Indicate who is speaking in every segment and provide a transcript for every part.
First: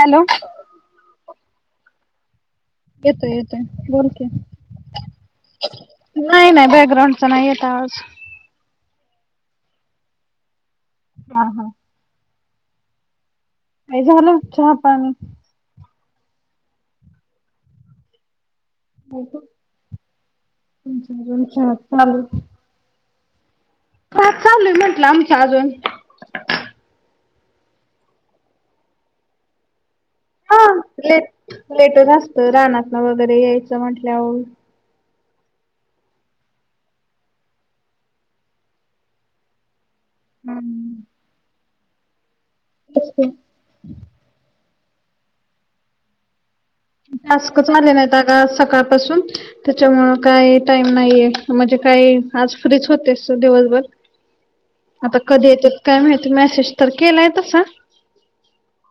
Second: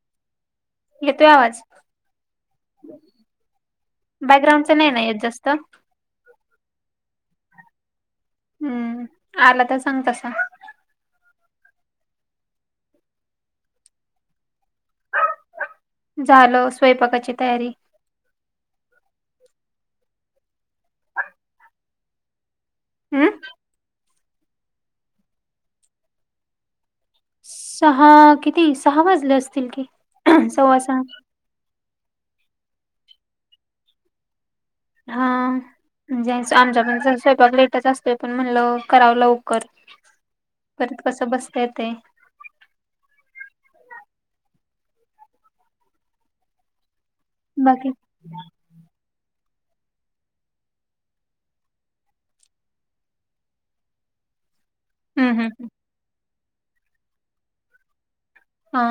Speaker 1: Hello?
Speaker 2: येतोय आवाज.
Speaker 1: येतोय येतोय बोल की
Speaker 2: बॅकग्राऊंडचा नाही ना येत जास्त?
Speaker 1: नाही, नाही, बँगराउंडचा नाही येत आवाज,
Speaker 2: हं, आला तर सांग तसा.
Speaker 1: ह, हा. काय झालं, चहा पाणी?
Speaker 2: झालं, स्वयंपाकाची तयारी.
Speaker 1: [unintelligible] आमचं आजून चहा चालूच.
Speaker 2: हं?
Speaker 1: काय चालूय म्हंटलं, आमच अजून?
Speaker 2: सहा किती सहा वाजले असतील कि,
Speaker 1: हा
Speaker 2: सव्वा सहा.
Speaker 1: लेट लेटच असत, रानातन वगैरे यायचं म्हंटल्यावर.
Speaker 2: हा. म्हणजे, आमच्या [unintelligible] पण स्वयपाक लेटच असतोय, पण म्हणलं करावं लवकर. परत कस बसता येतय.
Speaker 1: होय काय? [unintelligible]
Speaker 2: बाकी
Speaker 1: नाहीत सकाळपासून त्याच्यामुळ काही टाईम नाहीये, म्हणजे काही आज फ्रीच होतेस दिवसभर. आता
Speaker 2: हम्म हम्म
Speaker 1: कधी
Speaker 2: हम्म
Speaker 1: येत्यात काय माहिती, मेसेज तर केलाय तसा.
Speaker 2: हो.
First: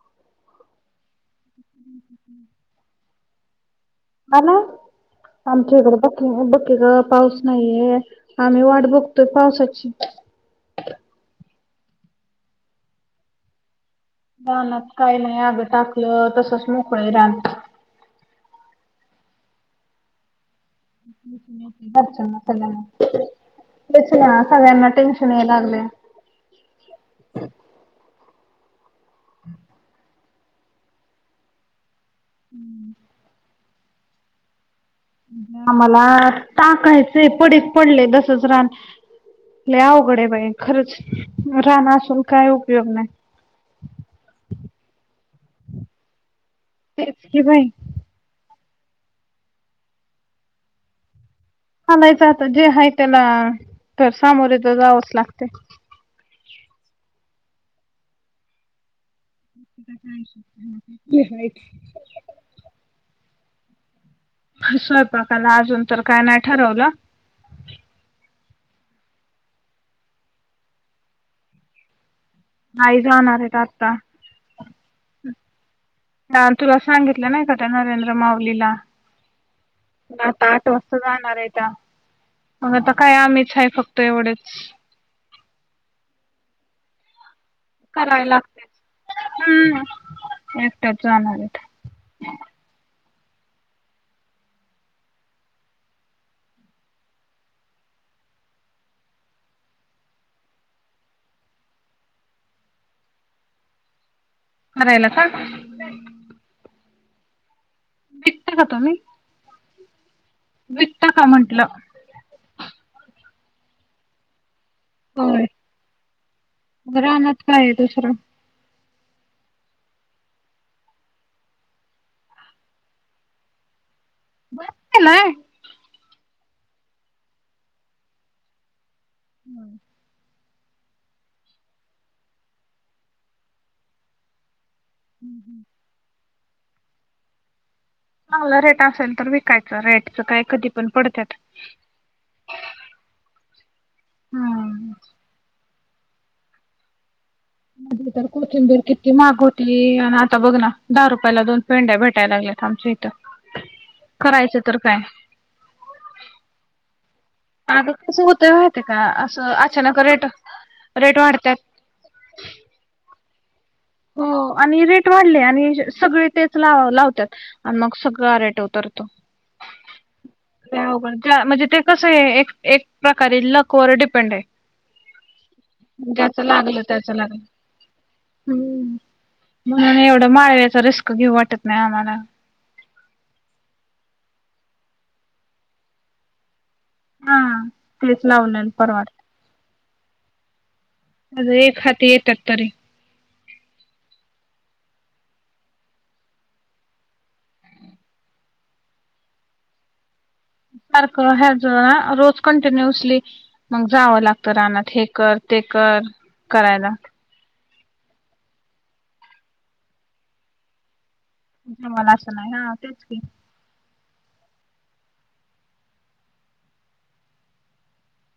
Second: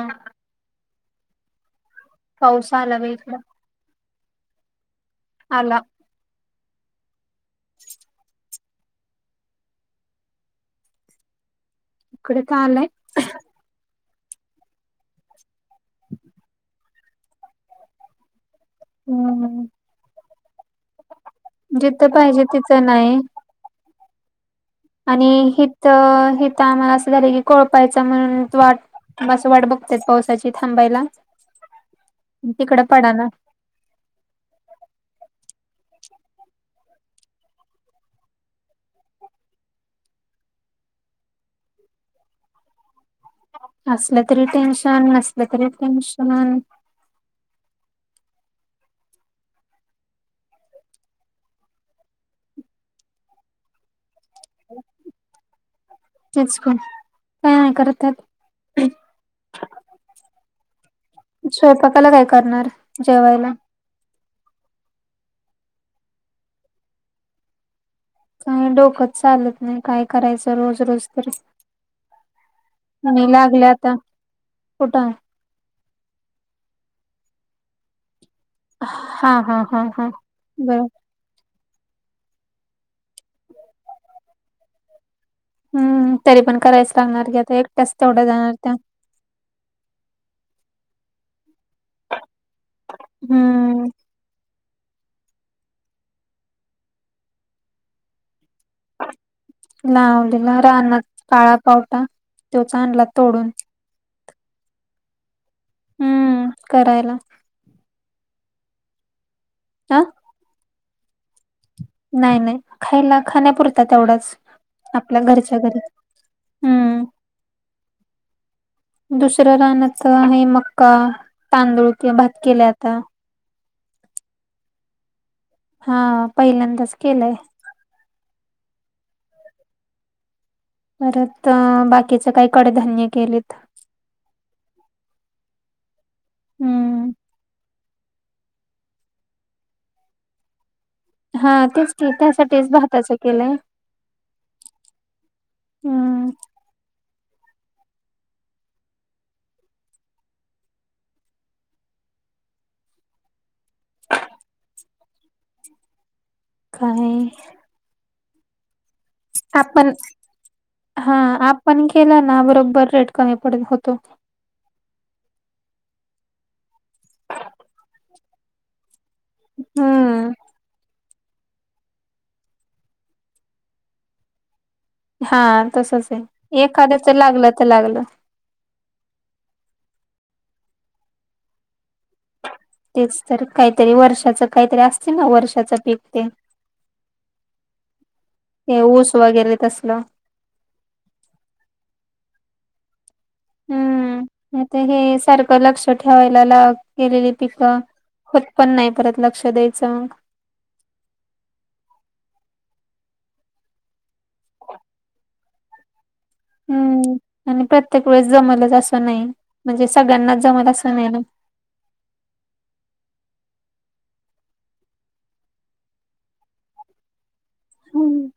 Speaker 2: पावस आला बाई इकडं.
Speaker 1: आला,
Speaker 2: आला
Speaker 1: आमच्याइकड [unintelligible] बघ कि ग पाऊस नाहीये, आम्ही वाट बघतोय पावसाची.
Speaker 2: इकडे त आलाय.
Speaker 1: रानात काय नाही आग टाकलं, तसच मोकळे रान.
Speaker 2: हं, हं. पाहिजे तिथं नाही
Speaker 1: [unintelligible] तेच ना सगळ्यांना
Speaker 2: आणि
Speaker 1: टेन्शन याय लागले
Speaker 2: हित, हित आम्हाला, असं झालं की कोळपायचं म्हण वाट म असं वाट बघतेयत पावसाची थांबायला, तिकड पडना.
Speaker 1: आम्हाला टाकायचंय पडीक पडलय, तसच रान. लय अवघडे बाई खरंच, रान आसून काय उपयोग नाही.
Speaker 2: असलं तरी टेन्शन, नसलं तरी टेन्शन.
Speaker 1: तेच की बाई. सांगायचं आता जे हाय त्याला तर सामोरेच जावंच लागते.
Speaker 2: तेच की काय नाही करतात.
Speaker 1: का काय श
Speaker 2: स्वयंपाकाला काय करणार? जेवायला.
Speaker 1: स्वयंपाकाला अजून तर काय नाही ठरवलं.
Speaker 2: काही डोकत चालत नाही, काय करायचं रोज रोज तर.
Speaker 1: आई
Speaker 2: मुली
Speaker 1: जाणार आहेत
Speaker 2: लागल्या आहे आता कुठं?
Speaker 1: काल तुला सांगितलं नाही का? त्या नरेंद्र माऊलीला
Speaker 2: हा हा हा हा
Speaker 1: पण आता आठ
Speaker 2: बर
Speaker 1: वाजता जाणार आहेत. मग आता काय आम्हीच आहे फक्त एवढेच.
Speaker 2: हम्म तरी पण करायचं लागणार की, आता एक
Speaker 1: करावे लागते हम्म एकट्याच जाणार आहेत.
Speaker 2: हम्म! लावलेला रानात काळा पावटा तो चां आनला तोडून.
Speaker 1: करायला का?
Speaker 2: हम्म! करायला.
Speaker 1: विकता का तुम्ही?
Speaker 2: अ?
Speaker 1: विकता का म्हंटलं.
Speaker 2: नाही नाही! खायला खाण्यापुरता तेवढंच. आपल्या
Speaker 1: होय
Speaker 2: घरच्या घरी.
Speaker 1: मग
Speaker 2: हम्!
Speaker 1: रानात काय आहे दुसरं
Speaker 2: दुसरं रानाचं आहे मक्का, तांदूळ किंवा भात केल्या आता.
Speaker 1: भात केलाय!
Speaker 2: हा पहिल्यांदाच केलंय.
Speaker 1: हम्म!
Speaker 2: परत बाकीचे काही कडधान्य केलेत.
Speaker 1: हम् हं!
Speaker 2: हम्म!
Speaker 1: चांगला रेट असेल तर विकायचं रेटच काय कधी पण पडत.
Speaker 2: हा तेच की त्यासाठीच भाताचं केलंय.
Speaker 1: हम्म
Speaker 2: हम्म!
Speaker 1: आधी तर कोथिंबीर किती महाग होती आणि आता बघ ना दहा रुपयाला दोन पेंड्या भेटायला लागल्यात आमच्या इथं. करायचं तर काय?
Speaker 2: काही
Speaker 1: आता कसं होतंय माहिते का! असं
Speaker 2: आपण
Speaker 1: अचानक रेट रेट वाढत्यात.
Speaker 2: केला ना बरोबर रेट कमी पडत होतो.
Speaker 1: हो आणि रेट वाढले आणि सगळे तेच लावतात. आणि मग सगळं रेट उतरतो.
Speaker 2: हम्म
Speaker 1: लई अवघड म्हणजे ते कस आहे एक एक प्रकारे लक वर डिपेंड आहे.
Speaker 2: हा तसच
Speaker 1: ज्याचं
Speaker 2: आहे
Speaker 1: लागलं
Speaker 2: एखाद्याच
Speaker 1: त्याचं
Speaker 2: लागलं तर लागलं.
Speaker 1: हम्म! म्हणून एवढं माळव्याचा रिस्क घेऊ वाटत नाही आम्हाला.
Speaker 2: तेच तर काहीतरी वर्षाच काहीतरी असते ना वर्षाच पीक तेन.
Speaker 1: हा तेच लावलेल
Speaker 2: हे ऊस
Speaker 1: परवडत
Speaker 2: वगैरे तसलं.
Speaker 1: लई खाते तरतरी.
Speaker 2: हम्म! आता हे सारखं लक्ष ठेवायला केलेली पिकं. होत पण नाही परत लक्ष द्यायचं.
Speaker 1: सारखं ह्या जो आ रोज कंटिन्युअसली मग जावं लागतं रानात हे कर ते कर करायला.
Speaker 2: हम्म आणि प्रत्येक वेळेस जमलच असं नाही, म्हणजे सगळ्यांनाच जमल असं नाही ना.
Speaker 1: जमल असं नाही हा तेच की.
Speaker 2: हम्म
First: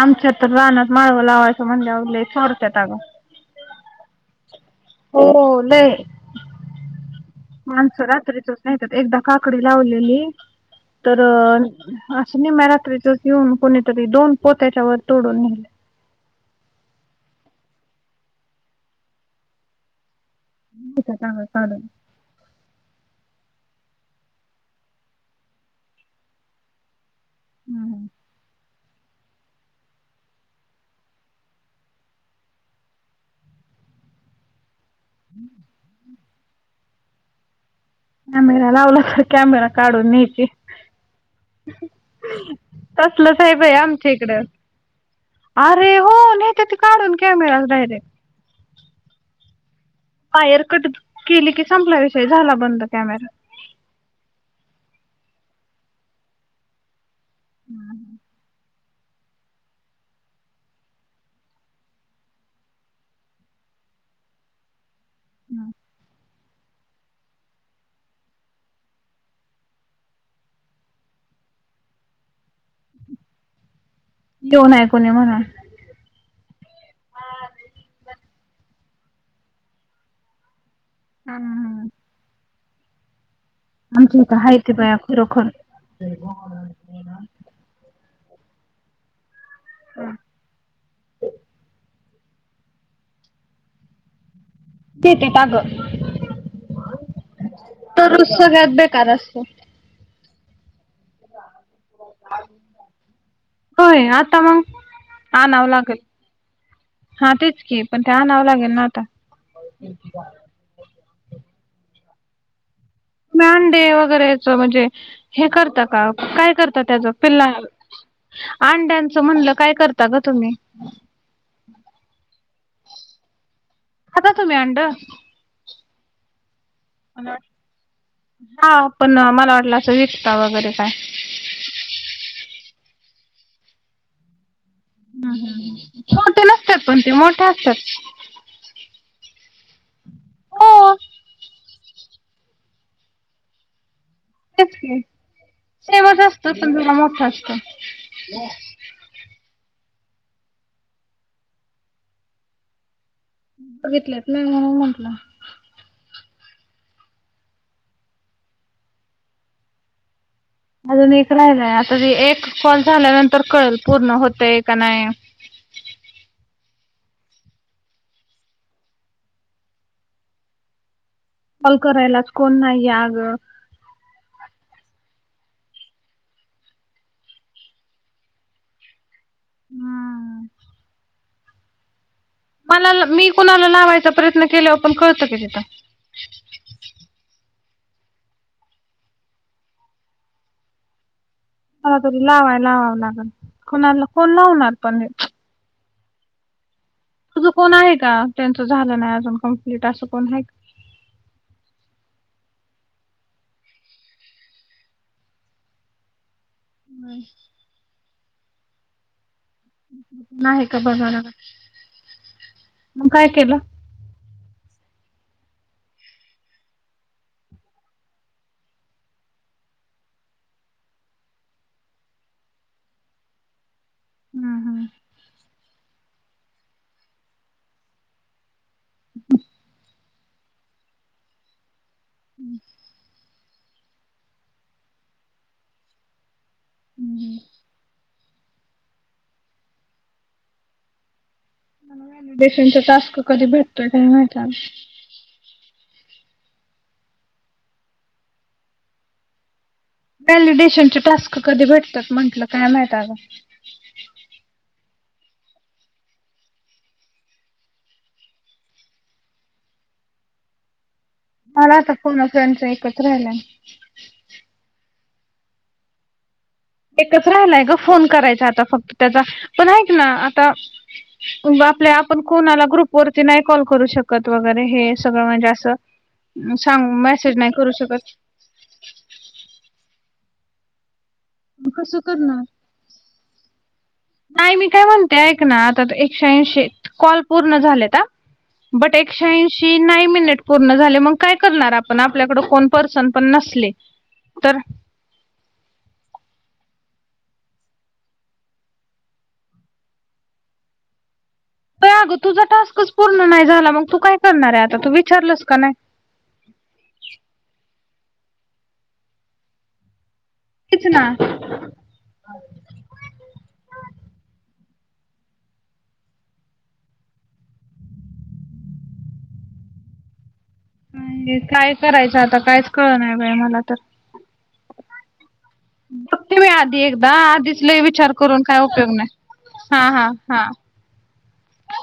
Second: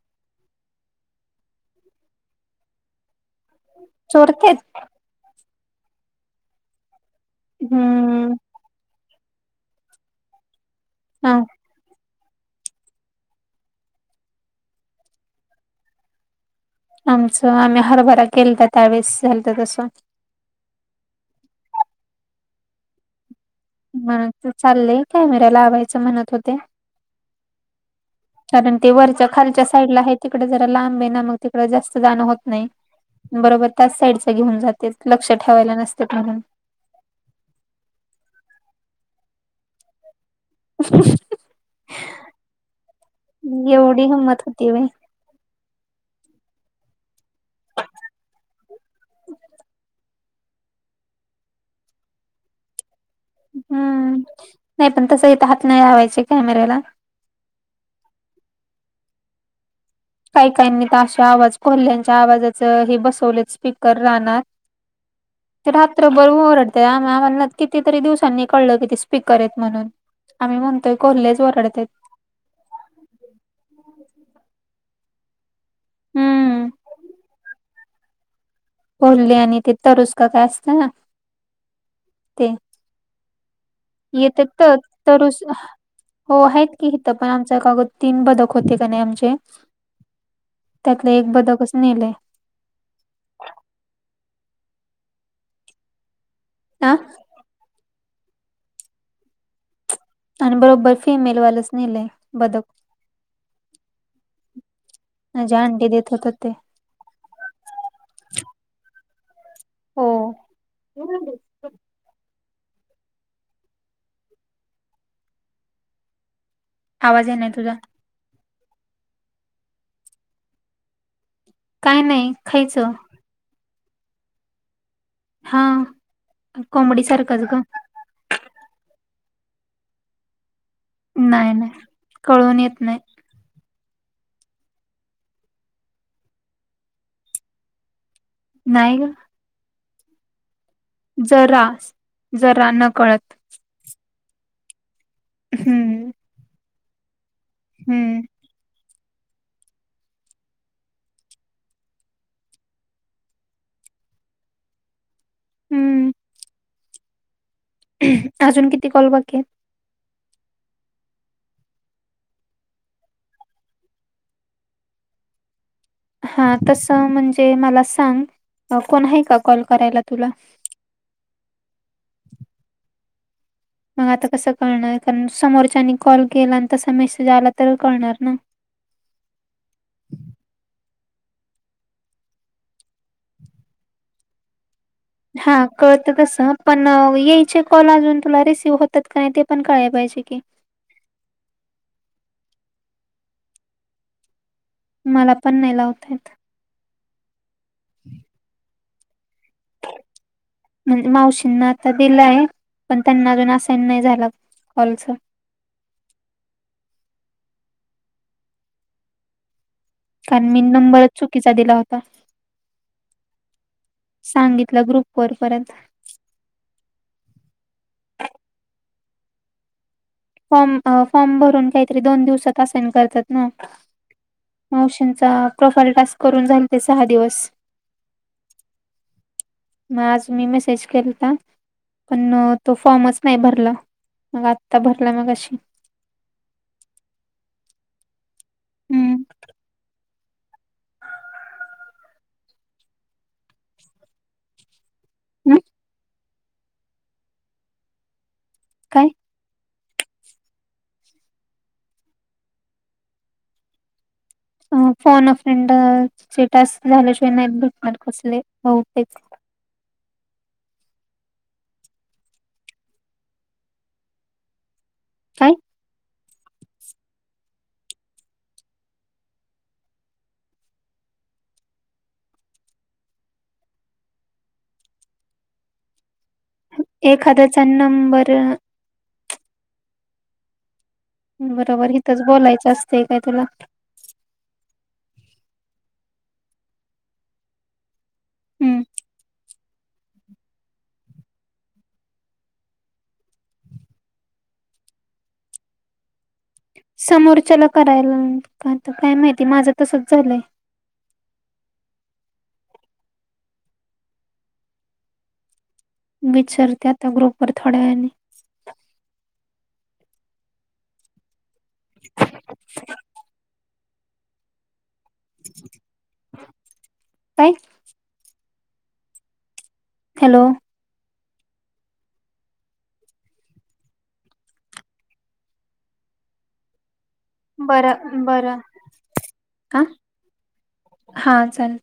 Speaker 1: आमच्या तर रानात माळव लावायच म्हणल्याव लय सोडत्यात अग.
Speaker 2: चोरत्यात
Speaker 1: हो लय माणसं
Speaker 2: हम्म
Speaker 1: रात्रीचच नाही का एकदा काकडी लावलेली तर
Speaker 2: हा
Speaker 1: असं नी म्या रात्रीत येऊन कोणीतरी दोन पोत्याच्या वर तोडून नेले.
Speaker 2: आमचं आम्ही हरभरा केलता त्यावेस झालत तसं.
Speaker 1: हम्म नेत्या चांगल चालत.
Speaker 2: मंग च चालय कॅमेरा लावायचं म्हणत होते.
Speaker 1: हम्म हम्म
Speaker 2: कारण ते वरच्या खालच्या साईड ला आहे तिकड जरा लांब आहे ना मग तिकड जास्त जाणं होत नाही. बरोबर त्याच साईडच घेऊन जातेत लक्ष ठेवायला नसते म्हणून.
Speaker 1: कॅमेरा लावला तर कॅमेरा काढून नेती तसलंच आहे बाई
Speaker 2: एवढी
Speaker 1: आमच्या इकडं.
Speaker 2: हिंमत होती व्हय
Speaker 1: अरे हो नेते ते काढून कॅमेरा डायरेक्ट. वायर कट केली की संपला विषयी झाला बंद कॅमेरा.
Speaker 2: हम्म नाही पण तसं इथ हात नाही लावायचे कॅमेऱ्याला.
Speaker 1: [inaudible]
Speaker 2: काही काहीनी त अशे आवाज कोल्हयांच्या आवाजाच हे बसवले आहेत स्पीकर रानात. ते रात्रभर ओरड ते आम्हा आम्हाना कितीतरी दिवसांनी कळल, की ते स्पीकर आहेत म्हणून. आम्ही म्हणतोय कोल्हेच ओरडतेत.
Speaker 1: येेऊ नाही कोणी म्हणून.
Speaker 2: हम्म कोल्हे आणि ते तरुस का काय असते ना
Speaker 1: हा
Speaker 2: ते
Speaker 1: आमच्या इथं
Speaker 2: येतेत
Speaker 1: हाय
Speaker 2: त
Speaker 1: ते बाया
Speaker 2: तरुस
Speaker 1: खरोखर
Speaker 2: हो हाहेत की इथं पण आमचा कागोद तीन बदक होते का नाही आमचे
Speaker 1: हम्म
Speaker 2: त्यातलं एक बदकच नेलय.
Speaker 1: ते ती ताग
Speaker 2: आ
Speaker 1: तरुस सगळ्यात बेकार असत.
Speaker 2: आणि बरोबर फिमेलवालंच नेलंय बदक.
Speaker 1: होय आता मग
Speaker 2: म्हणजे
Speaker 1: आनाव
Speaker 2: अंडी
Speaker 1: लागल.
Speaker 2: देत होत ते
Speaker 1: हा तेच की पण ते आनावं लागेल ना आता
Speaker 2: [unintelligible]
Speaker 1: तुम्ही अंडे वगैरेच म्हणजे हे करता का काय करता त्याच
Speaker 2: आवाज ये नाही
Speaker 1: पिल्ला
Speaker 2: तुझा
Speaker 1: अंड्यांचं म्हणलं काय करता ग तुम्ही?
Speaker 2: काय नाही खायचं.
Speaker 1: खाता तुम्ही अंड?
Speaker 2: हा कोंबडी सारखंच ग.
Speaker 1: हा, पण मला वाटलं असं विकता वगैरे काय?
Speaker 2: नाही, नाही कळून येत नाही.
Speaker 1: हं, हं, हं, छोटे नसत्यात पण, ते मोठे असत्यात.
Speaker 2: नाही ग.
Speaker 1: हो
Speaker 2: जरास जरा नकळत.
Speaker 1: ते की,
Speaker 2: हम्म
Speaker 1: शेवट असत, पण जरा मोठा असतो.
Speaker 2: हम्म.
Speaker 1: [inaudible] घेतलेत ना, म्हणून म्हटलं.
Speaker 2: हम्म. [unintelligible] आजून किती कॉल बाकीेत आहे.
Speaker 1: अजून एक राहिलंय, आता एक कॉल झाल्यानंतर कळेल पूर्ण होतय का नाय?
Speaker 2: हा, तस म्हणजे मला सांग, कोण आहे का कॉल करायला तुला?
Speaker 1: कॉल करायलाच कोण नाही आग.
Speaker 2: आता कसं कळणार कारण, समोरच्यानी कॉल केला आणि तसा मेसेज आला तर कळणार ना.
Speaker 1: हा. मला मी कुणाला लावायचा प्रयत्न केल्याव
Speaker 2: हा कळत तस. पण, यायचे कॉल अजून तुला रिसीव्ह होतात का नाही, ते पण कळाय पाहिजे की.
Speaker 1: आला तरी लावाय लावाव लागन, कोणाला कोण लावणार? पण हे.
Speaker 2: मला पण नाही लावता येत.
Speaker 1: तुझं कोण आहे का? त्यांच झालं नाही अजून कंप्लीट, असं कोण आहे का?
Speaker 2: म्हणजे मावशींना आता दिलाय, पण त्यांना अजून असाईन नाही झाला कॉलच.
Speaker 1: [unintelligible]
Speaker 2: कारण,
Speaker 1: का आहे
Speaker 2: मीन
Speaker 1: का
Speaker 2: नंबर
Speaker 1: बघायला लागल.
Speaker 2: चुकीचा दिला होता.
Speaker 1: मग काय केलं?
Speaker 2: सांगितलं ग्रुप वर परत. फॉर्म अ फॉर्म भरून काहीतरी दोन दिवसात असाईन करतात ना?
Speaker 1: हम्म हम्म
Speaker 2: मावशींचा प्रोफाईल टास्क करून झालते सहा दिवस.
Speaker 1: [inaudible]
Speaker 2: आज मी मेसेज केलता, पण तो फॉर्मच नाय भरला, मग आत्ता भर ला मगाशी.
Speaker 1: हम्म.
Speaker 2: हं.
Speaker 1: [unintelligible] टास्क कधी भेटतोय काय माहित अगं?
Speaker 2: [inaudible] काय?
Speaker 1: व्हॅलिडेशनचे टास्क कधी भेटतात म्हटलं, काय माहित आगं?
Speaker 2: फोन अ फ्रेंड चे टास्क झाल्याशिवाय नाहीत भेटणार कसले बहुतेक.
Speaker 1: मला आता फोन अ फ्रेंडचा एकच राहिलाय.
Speaker 2: काय?
Speaker 1: एकच राहिलाय ग फोन करायचा आता फक्त त्याचा, पण आयक ना आता आपल्या आपण कोणाला ग्रुप वरती नाय कॉल करू शकत वगैरे, हे सगळं म्हणजे असं सांग म्यासेज नाय करू शकत
Speaker 2: तर बरोबर
Speaker 1: कसं
Speaker 2: हिथंच
Speaker 1: करणार?
Speaker 2: बोलायचं असतय काय तुला?
Speaker 1: नाही मी काय म्हणते ऐक ना, आता एकशे ऐंशी कॉल पूर्ण झालेत हं
Speaker 2: हम्म
Speaker 1: बट एकशे ऐंशी नाही मिनिट पूर्ण झाले मग काय करणार आपण? आपल्याकडं कोण पर्सन पण नसले तर.
Speaker 2: समोरच्याला करायला, पण आता काय माहिती माझं तसंच झालंय.
Speaker 1: बया अगं तुझा टास्कच पूर्ण नाय झाला मग तू काय करणार आहे आता तू विचारलंस का नाय?
Speaker 2: विचारते आता ग्रुप वर थोड्या वेळाने ऽ
Speaker 1: तेच ना.
Speaker 2: ह [inaudible] ष [inaudible] हॅलो. !
Speaker 1: काय करायचं आता कायच कळं नाही बाई मला तर. बघते मी आधी एकदा, आधीच लय विचार
Speaker 2: बरं
Speaker 1: करून
Speaker 2: बरं
Speaker 1: काय उपयोग नाही, हा हा हा.
Speaker 2: हा चाल